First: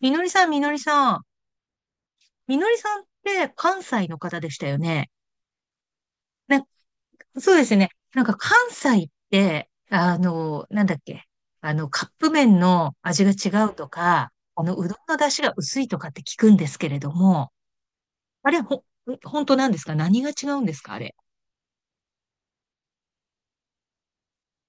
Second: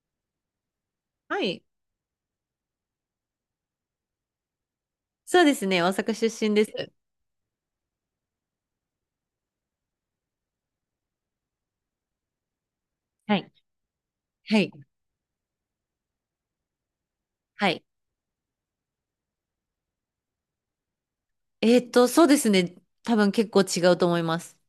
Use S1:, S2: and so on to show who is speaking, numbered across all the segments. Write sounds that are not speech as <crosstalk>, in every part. S1: みのりさん、みのりさん。
S2: はい。
S1: みのりさんって関西の方でしたよね。
S2: そうですね。大阪出身
S1: ね、
S2: です。
S1: そうですね。なんか関西って、なんだっけ。カップ麺の味が
S2: はい。
S1: 違うとか、
S2: はい。
S1: うどんの出汁が薄いとかって聞くんですけれども、
S2: はい。
S1: あれ、ほ、本当なんですか？何が違うんですかあれ？
S2: そうですね。多分結構違うと思います。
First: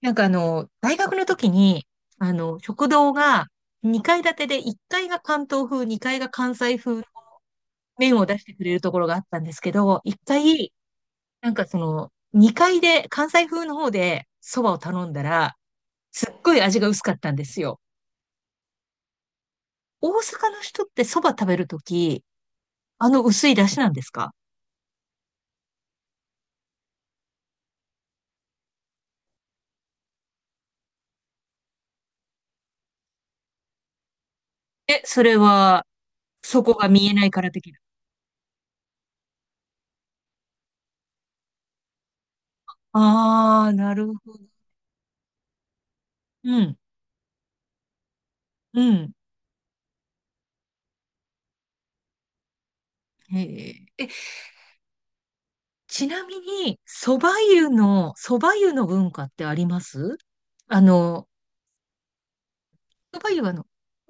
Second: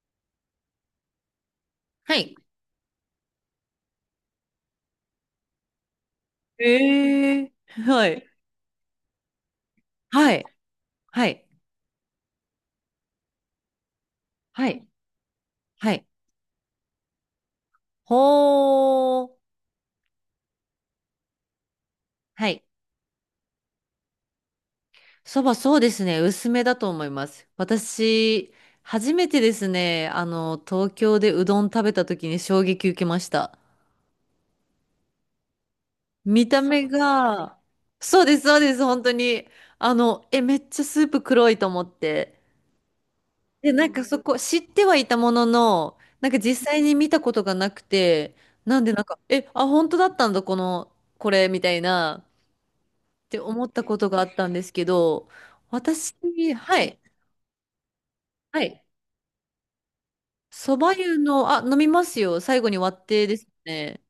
S1: なんか大学の時に、
S2: はい。
S1: 食堂が2階建てで1階が関東風、2階が関西風の
S2: ええ、は
S1: 麺を
S2: い。
S1: 出してくれるところがあったんですけど、1
S2: はい。
S1: 階、
S2: はい。
S1: なんかその、2階で、関西風の方で蕎
S2: は
S1: 麦を
S2: い。
S1: 頼んだら、
S2: はい。
S1: すっごい味が薄かったんですよ。
S2: ほー。
S1: 大阪の人って蕎麦食べるとき、
S2: はい。
S1: あの薄い出汁なんですか？
S2: そうですね。薄めだと思います。私、初めてですね、あの、東京でうどん食べた時に衝撃受けました。
S1: え、それは、
S2: 見た
S1: そこ
S2: 目
S1: が見えないから
S2: が、
S1: 的な。
S2: そうです、そうです、本当に。あの、え、めっちゃスープ黒いと思って。
S1: ああ、
S2: で、な
S1: な
S2: んか
S1: る
S2: そ
S1: ほ
S2: こ、
S1: ど。
S2: 知ってはいたものの、なんか
S1: う
S2: 実
S1: ん、
S2: 際に見たことがなくて、な
S1: う
S2: んでなん
S1: ん。
S2: か、え、あ、本当だったんだ、この、これ、みたいな、って
S1: へ
S2: 思った
S1: え、
S2: こ
S1: え、
S2: とがあったんですけど、
S1: ち
S2: 私、
S1: なみに、
S2: はい、
S1: 蕎麦
S2: は
S1: 湯
S2: い。
S1: の文化ってあります？
S2: そ
S1: あ
S2: ば湯
S1: の、
S2: の、あ、飲みますよ。最後に割っ
S1: 蕎
S2: て
S1: 麦
S2: で
S1: 湯
S2: す
S1: はあの、
S2: ね。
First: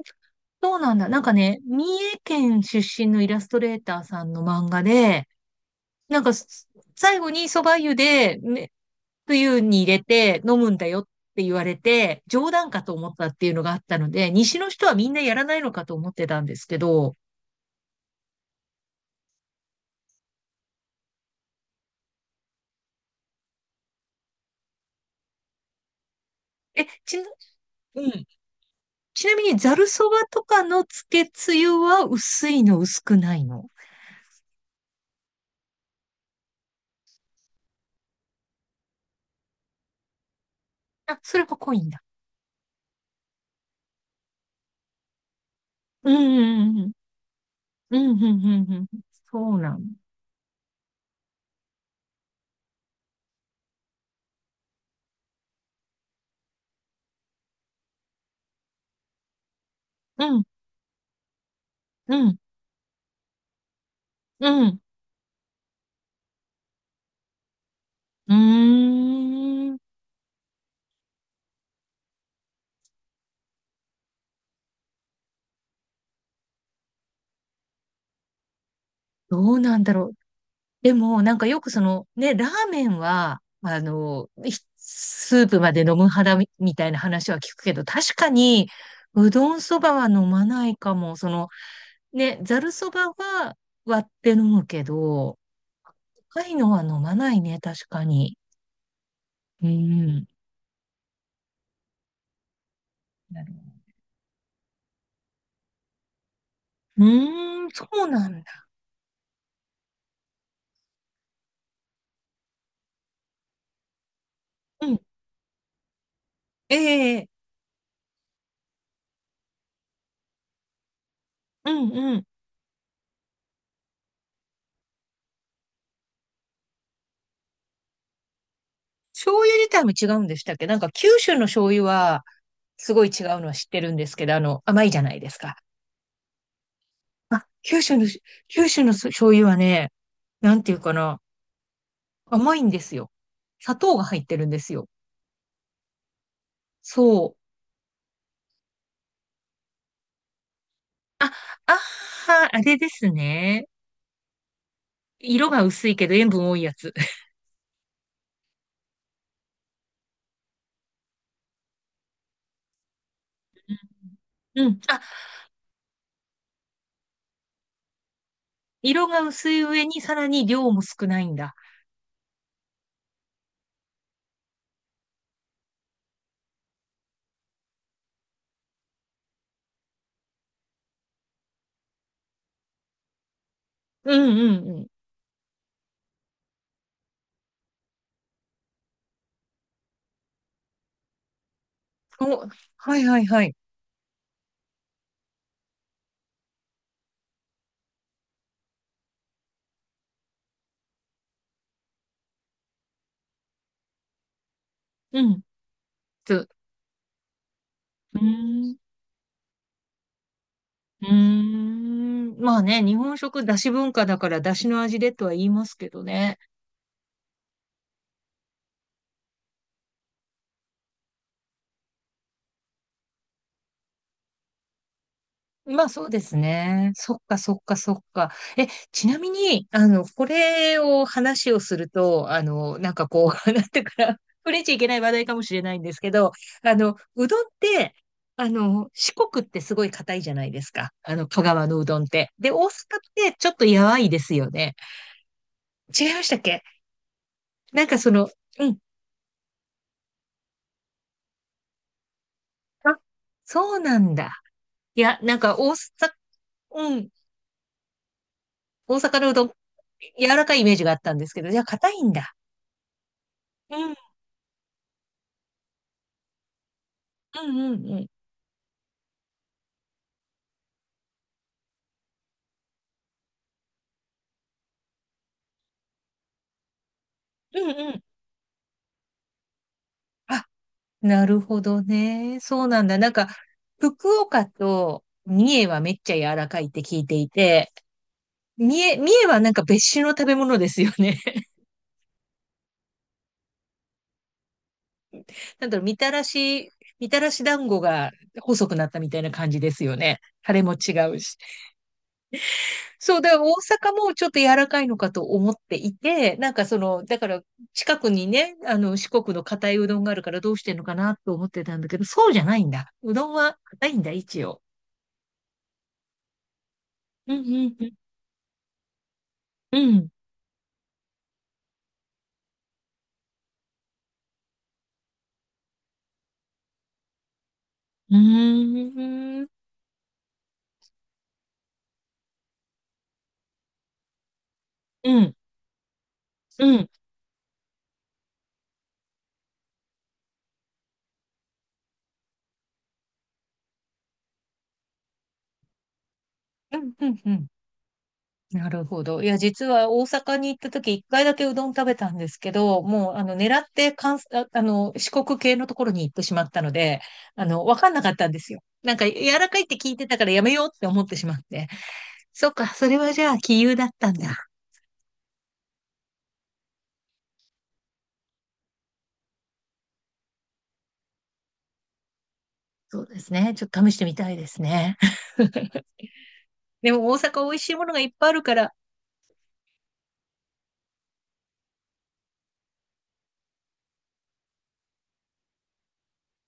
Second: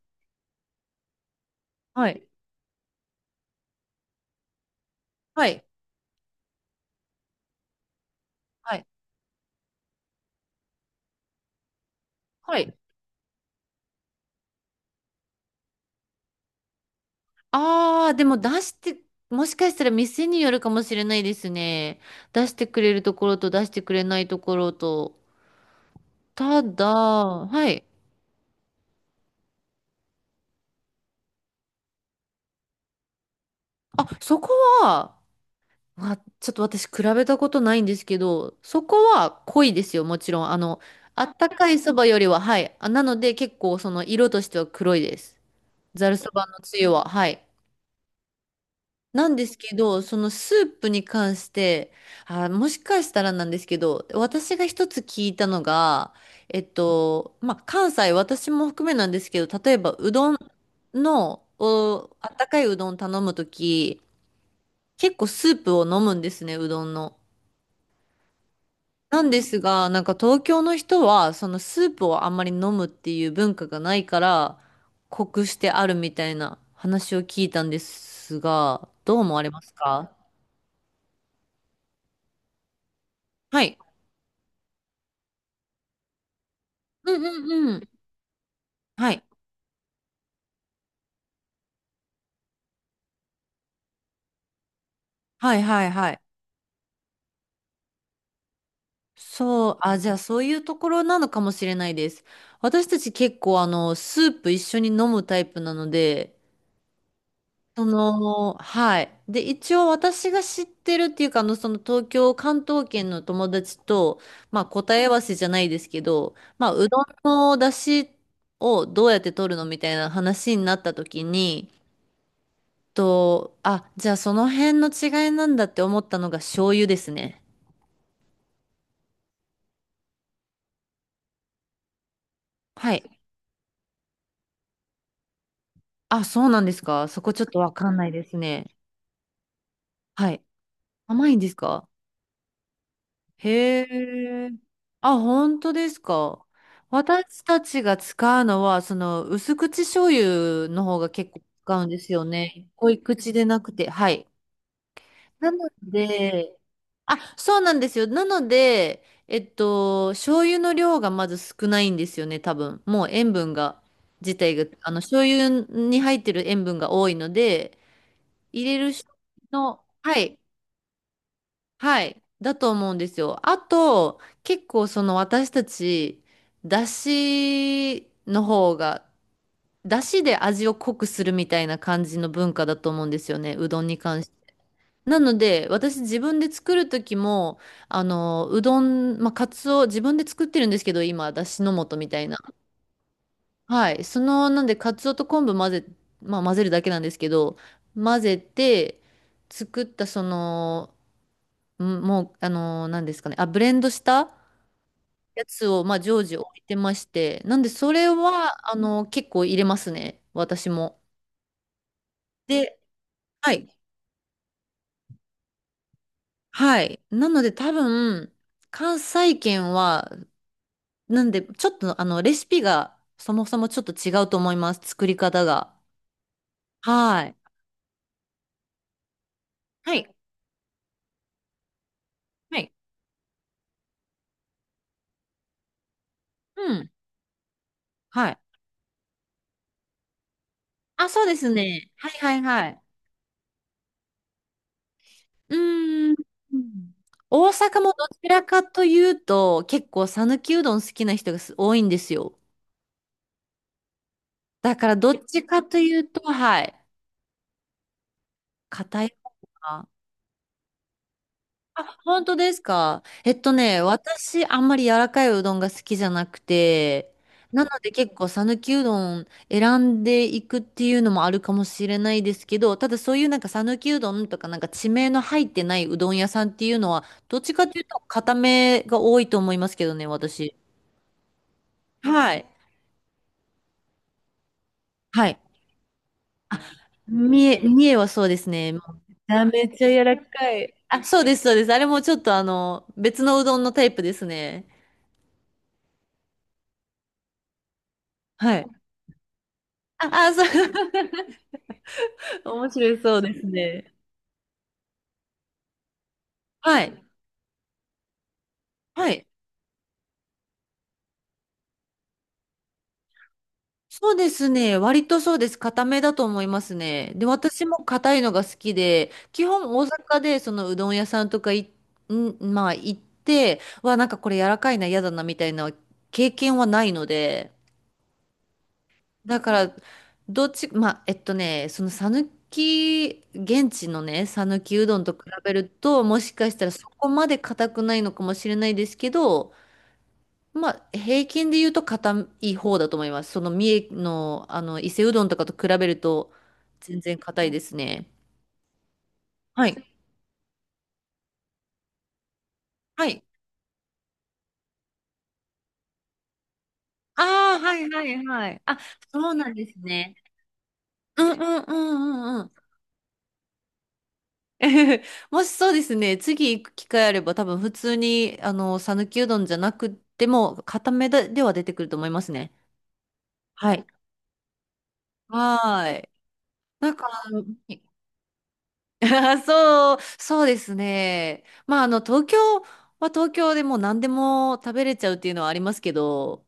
S1: そうなんだ。なんかね、三
S2: は
S1: 重
S2: い、
S1: 県出身のイラストレーターさんの漫画で、
S2: はい、
S1: なんか、す最後に蕎麦湯で、ね、
S2: はい、
S1: 冬に入れて飲むんだよって言われて、冗
S2: は
S1: 談
S2: い。
S1: かと思ったっていうのがあったので、西の人はみんなやらないのかと思ってたんですけど、
S2: でも出して、もしかしたら店によるかもしれないですね。出してくれるところと出してくれないところと。ただ、
S1: え、ちな、
S2: はい。
S1: うん。ちなみに、ざる蕎麦とかのつけつゆは薄いの、薄くないの？
S2: あ、そこは、まあ、ちょっと私比べたことないんですけど、そこは濃いですよ、もちろん。あの、
S1: あ、
S2: あっ
S1: それ
S2: た
S1: は
S2: か
S1: 濃
S2: い
S1: いん
S2: そ
S1: だ。
S2: ばよりは、はい。あ、なので結構その色としては黒いです。ざ
S1: う
S2: るそばのつ
S1: ん、う
S2: ゆ
S1: ん、
S2: は、はい。
S1: うん、うん、うん、うん、うん。
S2: なん
S1: そ
S2: です
S1: う
S2: け
S1: なの。
S2: ど、そのスープに関して、あ、もしかしたらなんですけど、私が一つ聞いたのが、えっと、まあ、関西、私も含めなんですけど、例えばう
S1: う
S2: どん
S1: ん、
S2: の、お、
S1: う
S2: あっ
S1: ん、
S2: たかいうどん頼むとき、
S1: うん。
S2: 結構スープを飲むんですね、うどんの。
S1: う
S2: なんです
S1: ーん。
S2: が、なんか東京の人は、そのスープをあんまり飲むっていう文化がないから、濃くしてあるみたいな話を聞いたんですが、どう思
S1: ど
S2: われ
S1: う
S2: ます
S1: なんだろ
S2: か？
S1: う。でも、なんかよくその、ね、ラーメンは、
S2: はい。
S1: スープまで飲む派だみたいな
S2: うんう
S1: 話は聞く
S2: ん
S1: け
S2: う
S1: ど、
S2: ん。
S1: 確かに、
S2: はい。
S1: うどんそばは飲まないかも。その、ね、ざるそばは割って飲むけど、
S2: はいはいはい。
S1: 高いのは飲まないね、確かに。う
S2: そう、あ、じゃあ
S1: ん。
S2: そういうところなのかもしれないです。私たち結
S1: なる
S2: 構あ
S1: ほ
S2: の、スープ一緒に飲むタイプなので、
S1: どうーん、
S2: そ
S1: そうなん
S2: の、
S1: だ。
S2: はい。で、一応私が知ってるっていうか、あの、その東京、関東圏の友達と、まあ、
S1: う
S2: 答
S1: ん。
S2: え合わせじゃないですけど、まあ、うどん
S1: ええ、
S2: の出汁をどうやって取るのみたいな話になった時に、
S1: うんうん。
S2: と、あ、じゃあその辺の違いなんだって思ったのが醤油ですね。
S1: 醤油自体も違うんでしたっけ？なんか九州の醤油はす
S2: は
S1: ごい
S2: い。
S1: 違うのは知ってるんですけど、あの、甘いじゃないですか。
S2: あ、そうなんですか。そこちょ
S1: あ、
S2: っとわかんないです
S1: 九
S2: ね。
S1: 州の醤油はね、
S2: はい。
S1: なんていうかな、
S2: 甘いんですか？
S1: 甘いんですよ。砂
S2: へ
S1: 糖が入ってるん
S2: え。
S1: ですよ。
S2: あ、本当ですか。
S1: そう。
S2: 私たちが使うのは、その、薄口醤油の方が
S1: あ、
S2: 結構
S1: あ
S2: 使うんですよ
S1: ー、あ
S2: ね。
S1: れで
S2: 濃い
S1: す
S2: 口でな
S1: ね。
S2: くて。はい。
S1: 色
S2: な
S1: が
S2: の
S1: 薄いけど塩分多
S2: で、
S1: いやつ。
S2: あ、
S1: <laughs>
S2: そうなんですよ。なので、えっと、醤油の量がまず少ないんですよね、多分。もう塩分が、自体
S1: う
S2: が、
S1: ん。
S2: あ
S1: あ、
S2: の、醤油に入ってる塩分が多いので、入れる
S1: 色
S2: 人
S1: が薄い
S2: の、
S1: 上にさ
S2: は
S1: ら
S2: い。
S1: に量も少ないんだ。
S2: はい。だと思うんですよ。あと、結構その私たち、だしの方が、だしで味を濃くするみたいな感じの文化だと思うんですよね。うどんに
S1: うん
S2: 関し
S1: うん
S2: て。
S1: うん。
S2: なので、私自分で作る時も、あの、うどん、まあ、カツオ、自分で作ってるんですけど、今、だしの素みたいな。
S1: お、はいはいはい。
S2: はい。その、なんで、カツオと昆布混ぜ、まあ、混ぜるだけなんですけど、混ぜて、作ったその、うん、もう、あのー、何ですかね。あ、ブレンドした
S1: うん。
S2: やつを、まあ、常時置
S1: つ、
S2: いてまして。なんで、それ
S1: うー
S2: は、あ
S1: ん。
S2: のー、結構入れますね。私も。
S1: うーん。まあ
S2: で、
S1: ね、日本食
S2: は
S1: だ
S2: い。
S1: し文化だからだしの味でとは言いますけどね。
S2: はい。なので、多分、関西圏は、なんで、ちょっと、あの、レシピが、そもそもちょっと違うと思います。作り方が。
S1: まあそうですね。そっ
S2: はい。
S1: かそっかそっか。え、ちなみに、
S2: はい。
S1: これを話をすると、
S2: はい。
S1: なんかこう、<laughs> なんていうかな、触れちゃいけない話題かもしれないんですけど、
S2: うん。
S1: うどんって、
S2: はい。
S1: 四国ってすごい硬いじゃないですか。
S2: あ、
S1: あ
S2: そう
S1: の、
S2: で
S1: 香
S2: す
S1: 川のう
S2: ね。
S1: どんっ
S2: はい
S1: て。
S2: はい
S1: で、大阪
S2: は
S1: っ
S2: い。
S1: てちょっとやわいですよね。
S2: う
S1: 違
S2: ー
S1: い
S2: ん。
S1: ましたっけ？
S2: 大阪
S1: なん
S2: も
S1: か
S2: ど
S1: そ
S2: ち
S1: の、
S2: らか
S1: うん。
S2: というと、結構讃岐うどん好きな人がす多いんですよ。
S1: あ、そうなんだ。
S2: だから
S1: い
S2: ど
S1: や、
S2: っ
S1: なん
S2: ち
S1: か
S2: かというと、はい、
S1: うん。大
S2: 硬い
S1: 阪の
S2: 方
S1: うどん、
S2: が。
S1: 柔らかいイメージがあったんですけど、じゃあ
S2: あ、
S1: 硬いん
S2: 本
S1: だ。
S2: 当ですか。えっとね、私、あんまり柔らかいうどんが好きじゃなくて、
S1: うん
S2: なの
S1: うん
S2: で
S1: うん。
S2: 結構讃岐うどん選んでいくっていうのもあるかもしれないですけど、ただそういうなんか讃岐うどんとかなんか地名の入ってないうどん屋さんっていうのは、どっち
S1: う
S2: か
S1: ん
S2: という
S1: う
S2: と
S1: ん。
S2: 硬めが多いと思いますけどね、
S1: あ、
S2: 私。
S1: なるほど
S2: は
S1: ね。
S2: い。
S1: そうなんだ。なんか、福岡と
S2: はい。
S1: 三重はめっちゃ柔ら
S2: あ、
S1: かいって聞いていて、
S2: 三重はそうですね。もう
S1: 三
S2: め
S1: 重
S2: ち
S1: は
S2: ゃ
S1: なんか
S2: めちゃ
S1: 別種
S2: 柔
S1: の
S2: ら
S1: 食べ
S2: か
S1: 物で
S2: い。
S1: すよ
S2: あ、
S1: ね。
S2: そうです、そうです。あれもちょっとあの、別のうどんのタイプですね。
S1: <laughs> なんだろう、みたらし団子が
S2: はい。
S1: 細くなったみたいな感じですよ
S2: あ、
S1: ね。
S2: あ、そう、
S1: タレも違
S2: <laughs>
S1: うし。
S2: 面白い、そ
S1: そう、
S2: う
S1: だ
S2: で
S1: から
S2: す
S1: 大
S2: ね。
S1: 阪もちょっと柔らかいのかと思っていて、なんかそ
S2: は
S1: の、
S2: い。
S1: だから近くにね、あの
S2: は
S1: 四
S2: い。
S1: 国の硬いうどんがあるからどうしてんのかなと思ってたんだけど、そうじゃないんだ。うどんは硬いんだ、
S2: そうで
S1: 一
S2: す
S1: 応。
S2: ね。割とそうです。固めだと思いますね。で、
S1: うん、
S2: 私も
S1: うん、
S2: 硬いのが好きで、基本
S1: う
S2: 大
S1: ん。
S2: 阪でそのうどん屋さんとかい、ん、まあ行って、わ、なんかこれ柔らかいな、嫌だな、みたいな経験はないので、
S1: う
S2: だ
S1: ーん。
S2: から、どっち、まあ、えっとね、その讃岐、現地のね、讃岐うどん
S1: う
S2: と
S1: ん、
S2: 比
S1: うん、
S2: べると、もしかし
S1: う
S2: たら
S1: ん、
S2: そ
S1: う
S2: こまで硬くないのかもしれないですけど、まあ、平均で言うと硬い方だと思います。その三重の、あの、伊勢うどんとかと比べると、
S1: ん。
S2: 全
S1: う
S2: 然硬
S1: ん
S2: いですね。
S1: なるほど。いや、実
S2: はい。
S1: は大阪に行った時、一回だけうどん食べたんですけど、
S2: は
S1: もう、
S2: い。
S1: あの、狙って関西、ああの、四国系のところに行ってしまったので、
S2: あ
S1: あ
S2: あ、
S1: の、
S2: は
S1: わか
S2: い
S1: んな
S2: は
S1: かっ
S2: い
S1: たんで
S2: は
S1: すよ。
S2: い。あ、
S1: なんか、
S2: そう
S1: 柔ら
S2: なん
S1: かいっ
S2: で
S1: て
S2: す
S1: 聞いて
S2: ね。
S1: たからやめようって思って
S2: う
S1: し
S2: ん
S1: まっ
S2: うん
S1: て。
S2: うんうんう
S1: そ
S2: ん。
S1: っか、それはじゃあ、杞憂だったんだ。
S2: <laughs> もしそうですね、次行く機会あれば多分普通に、あの、讃岐うどんじゃなくても、固めででは出てくると思いますね。
S1: そうですね。ちょっ
S2: は
S1: と
S2: い。
S1: 試してみたいですね。
S2: は
S1: <laughs>
S2: ーい。な
S1: で
S2: んか、
S1: も、大阪美味しいものがいっぱいあるから、
S2: あそう、そうですね。まあ、あの、東京は東京でもう何でも食べれちゃうっていうのはありますけど、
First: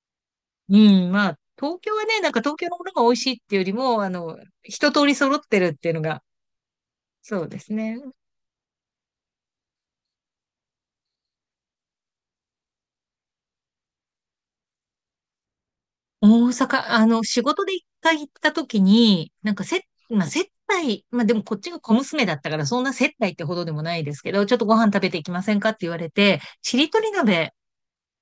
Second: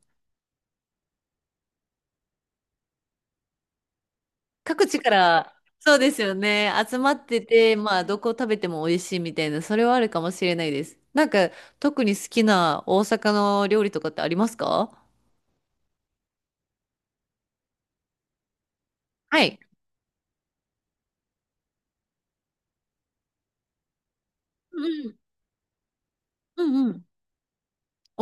S1: うん、まあ、東京はね、なんか東京のものが美味しいっていうよりも、あの、
S2: 各
S1: 一
S2: 地
S1: 通
S2: か
S1: り揃っ
S2: ら、
S1: てるってい
S2: そ
S1: う
S2: う
S1: の
S2: です
S1: が、
S2: よね、集まって
S1: そうです
S2: て、
S1: ね。
S2: まあ、どこ食べても美味しいみたいな、それはあるかもしれないです。なんか、特に好きな大阪の料理とかってありますか？
S1: 大阪、あの、仕事で一回行った時に、
S2: は
S1: なん
S2: い。
S1: かせ、まあ、接待、まあでもこっちが小娘だったから、そんな接待ってほどでもないですけど、ちょっとご
S2: うん
S1: 飯食
S2: う
S1: べ
S2: ん。
S1: ていきませんかって言われて、
S2: う
S1: ち
S2: んう
S1: りと
S2: ん。
S1: り鍋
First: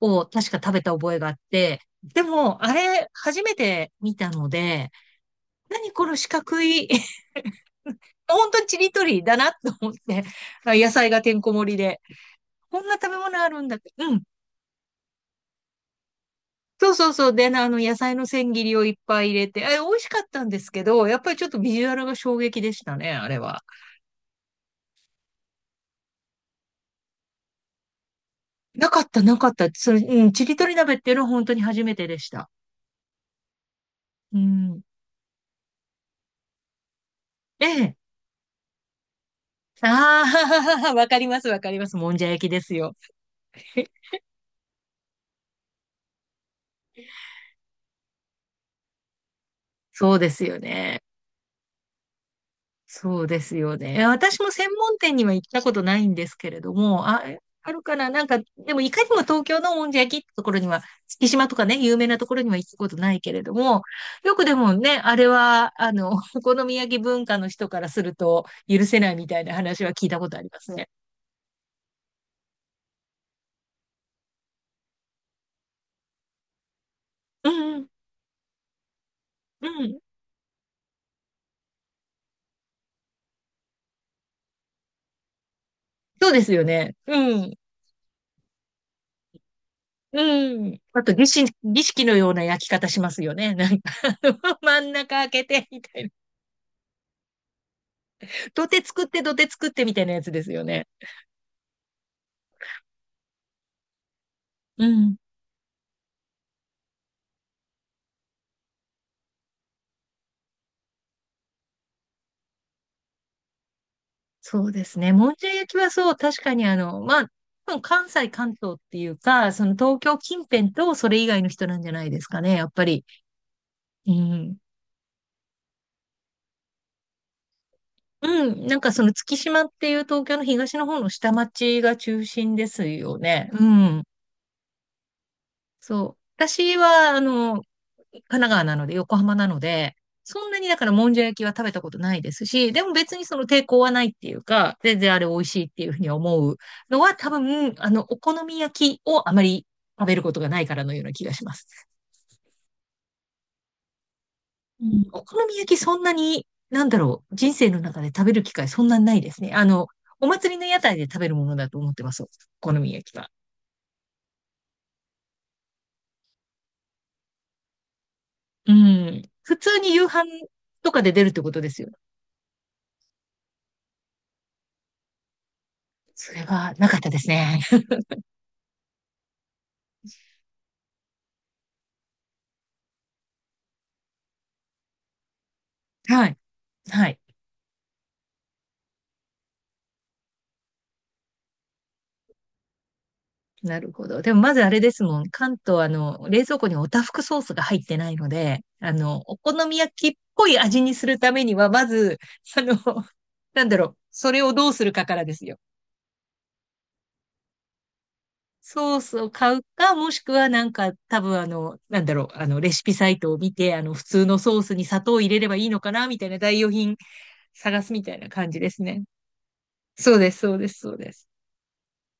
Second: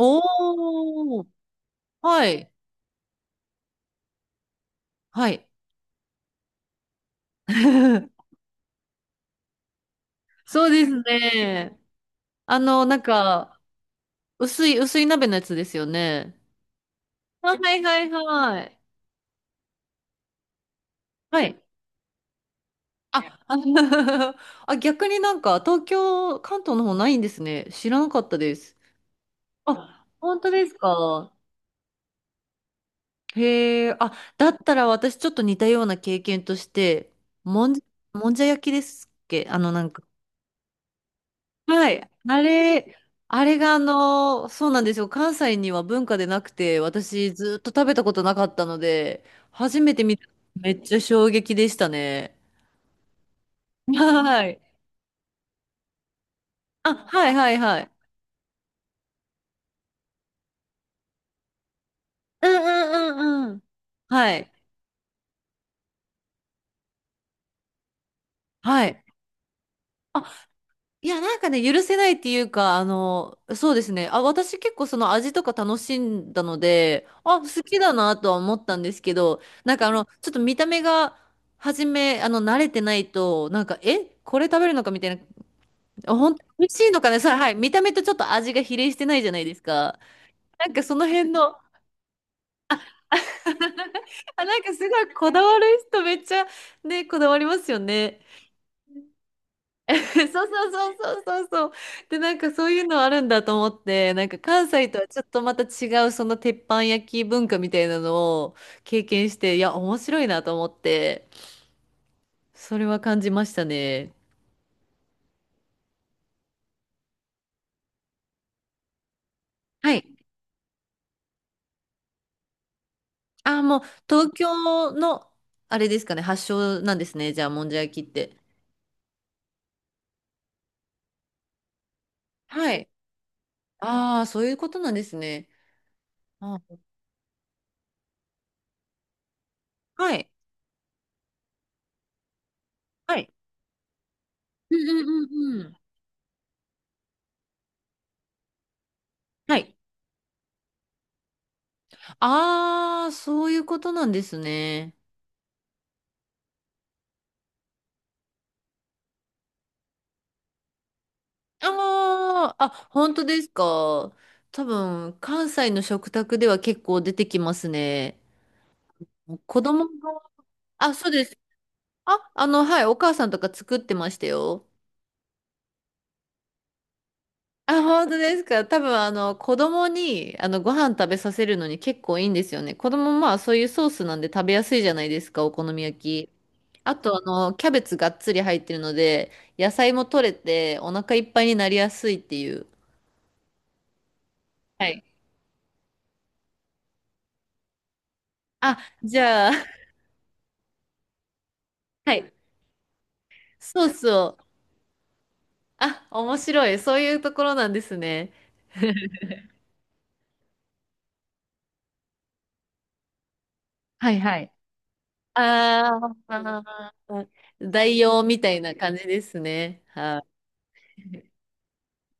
S1: を確か食べた覚え
S2: ー。
S1: があって、で
S2: はい。
S1: も、あれ、初めて見たので、
S2: はい。
S1: 何この四角い、<laughs>
S2: <laughs>
S1: 本当にちりとりだなと思って、
S2: そうで
S1: 野
S2: す
S1: 菜がてんこ盛り
S2: ね。
S1: で。
S2: あ
S1: こ
S2: の、
S1: んな
S2: なん
S1: 食べ物あ
S2: か、
S1: るんだって。うん。
S2: 薄い鍋のやつですよね。
S1: そうそうそう。で、
S2: あ、
S1: あ
S2: は
S1: の、
S2: い
S1: 野
S2: はい
S1: 菜の千
S2: は
S1: 切り
S2: い。
S1: をいっぱい入れて、え、美味しかったんですけど、やっぱり
S2: は
S1: ちょっと
S2: い。
S1: ビジュアルが衝撃でしたね、あ
S2: あ、
S1: れ
S2: あ
S1: は。
S2: <laughs>、あ逆になんか、東京、関東の方ないんですね。知らなかったです。
S1: なかった、なかった。それ、
S2: あ、
S1: うん、
S2: 本
S1: ち
S2: 当
S1: り
S2: で
S1: と
S2: す
S1: り鍋っていうのは
S2: か？
S1: 本当に初めてでした。
S2: へえ、あ、
S1: う
S2: だった
S1: ん。
S2: ら私ちょっと似たような経験として、
S1: え
S2: もんじ
S1: え。
S2: もんじゃ焼きですっけ？あの、なんか、
S1: ああ、<laughs> わかります、わかりま
S2: は
S1: す。
S2: い。
S1: もんじゃ
S2: あ
S1: 焼きですよ。
S2: れ、あれがあ
S1: <laughs>
S2: の、そうなんですよ。関西には文化でなくて、私ずっと食べたことなかったので、初めて
S1: そ
S2: 見
S1: う
S2: た。
S1: ですよ
S2: めっちゃ
S1: ね。
S2: 衝撃でしたね。
S1: そうですよね。いや私
S2: は
S1: も
S2: い。
S1: 専門店には行ったことないんですけれど
S2: あ、
S1: も、あ、
S2: はいはい
S1: あ
S2: は
S1: る
S2: い。
S1: かななんか、でもいかにも東京のもんじゃ焼きってところには、月島とかね、有名なところ
S2: う
S1: に
S2: ん
S1: は行ったことな
S2: うん
S1: いけれ
S2: うん
S1: ど
S2: うん。
S1: も、よ
S2: は
S1: く
S2: い。
S1: でもね、あれは、あの、<laughs> お好み焼き文化の人からすると許
S2: は
S1: せ
S2: い。
S1: ないみたいな話は聞いたことありますね。
S2: いや、なんかね、許せないっていうか、あの、そうですね。あ、私結構その味とか楽しんだので、あ、
S1: う
S2: 好き
S1: ん、
S2: だなとは思ったんですけど、
S1: う
S2: なんかあ
S1: ん。
S2: の、ちょっと見た目が、はじめ、あの、慣れてないと、なんか、え、これ食べるのかみたいな、
S1: そう
S2: 本
S1: で
S2: 当
S1: すよ
S2: 美味しい
S1: ね。
S2: のかね、さ
S1: う
S2: は
S1: ん。
S2: い、見た目とちょっと味が比例してないじゃないですか。
S1: う
S2: なん
S1: ん。
S2: かそ
S1: あ
S2: の
S1: と
S2: 辺の、
S1: 儀式のような焼き方し
S2: <laughs>
S1: ますよね。なんか、<laughs>
S2: あ、
S1: あ
S2: な
S1: の
S2: んか
S1: 真
S2: す
S1: ん
S2: ご
S1: 中
S2: い
S1: 開
S2: こだ
S1: け
S2: わる
S1: て、みた
S2: 人
S1: いな。
S2: めっちゃね、こだわりますよね。
S1: 土手作って
S2: <laughs>
S1: みた
S2: そ
S1: いなやつで
S2: う
S1: すよ
S2: そう
S1: ね。
S2: そうそうそうそう。で、なんかそういうのあるんだと思って、なんか関
S1: う
S2: 西とは
S1: ん。
S2: ちょっとまた違うその鉄板焼き文化みたいなのを経験して、いや、面白いなと思って、それは感じましたね。
S1: そうですね。もんじゃ焼きはそう、確かにあの、まあ、多分関東っていうか、その
S2: は
S1: 東
S2: い。
S1: 京近辺とそれ以外の人なんじゃないですかね、やっぱり。
S2: あ、もう
S1: う
S2: 東
S1: ん。
S2: 京の、あれですかね、発祥なんですね。じゃあ、もんじゃ焼きって。
S1: うん。なんかその月島っていう東京の東の方の下町が中心で
S2: は
S1: す
S2: い。
S1: よね。うん。
S2: ああ、そういうことなんですね。
S1: そう。
S2: あ、
S1: 私は、あの、神奈川なので、横浜なので、
S2: はい。
S1: そんなにだからもんじゃ焼きは食べたことないですし、でも別
S2: は
S1: に
S2: い。
S1: その抵抗はないっていう
S2: う
S1: か、
S2: ん
S1: 全
S2: う
S1: 然あ
S2: ん
S1: れ美味
S2: うん
S1: し
S2: う
S1: いっ
S2: ん。
S1: ていうふうに思うのは多分、あの、お好み焼きをあま
S2: は
S1: り
S2: い。
S1: 食べることがないからのような気がします。
S2: ああ、そういうことなんです
S1: う
S2: ね。
S1: ん。お好み焼きそんなに、なんだろう、人生の中で食べる機会そんなにないですね。あの、お祭りの屋台で食べるものだと思ってます。お
S2: ああ、あ、
S1: 好み焼
S2: 本
S1: き
S2: 当
S1: は。
S2: ですか。多分、関西の食卓では結構出てきますね。
S1: うん。普
S2: 子
S1: 通
S2: 供が、
S1: に夕飯と
S2: あ、
S1: か
S2: そう
S1: で出
S2: で
S1: るっ
S2: す。
S1: てことですよ。
S2: あ、あの、はい、お母さんとか作ってましたよ。
S1: それはなかったですね。
S2: あ、本当ですか。多分、あの、子供に、あの、ご飯食べさせるのに結構いいんですよね。子供、まあ、そういうソースなんで食べやすいじゃないですか、お好み焼
S1: は
S2: き。
S1: い。
S2: あ
S1: は
S2: と、
S1: い。
S2: あの、キャベツがっつり入ってるので、野菜も取れて、お腹いっぱいになりやすいっていう。
S1: なるほど。でもまずあれ
S2: は
S1: で
S2: い。
S1: すもん。関東、あの、冷蔵庫におたふくソースが入ってないので、
S2: あ、
S1: あの、
S2: じ
S1: お
S2: ゃあ、
S1: 好み
S2: <laughs>
S1: 焼きっぽい味にするためには、ま
S2: は
S1: ず、
S2: い。
S1: あの、<laughs> なんだろ
S2: ソー
S1: う、
S2: ス
S1: そ
S2: を
S1: れをどうするかからですよ。
S2: あ、面白い。そういうところなんですね。
S1: ソースを買うか、もしくはなんか、多分あの、なんだろう、あの、レシピサイトを見て、あの、普
S2: はい
S1: 通
S2: は
S1: の
S2: い。
S1: ソースに砂糖を入れればいいの
S2: あ
S1: かな、
S2: ー
S1: みたいな代用
S2: あ
S1: 品
S2: ー、
S1: 探す
S2: 代
S1: みたい
S2: 用
S1: な
S2: み
S1: 感
S2: た
S1: じ
S2: い
S1: で
S2: な
S1: す
S2: 感
S1: ね。
S2: じですね。
S1: そう
S2: は
S1: です、そうです、そうです。
S2: い。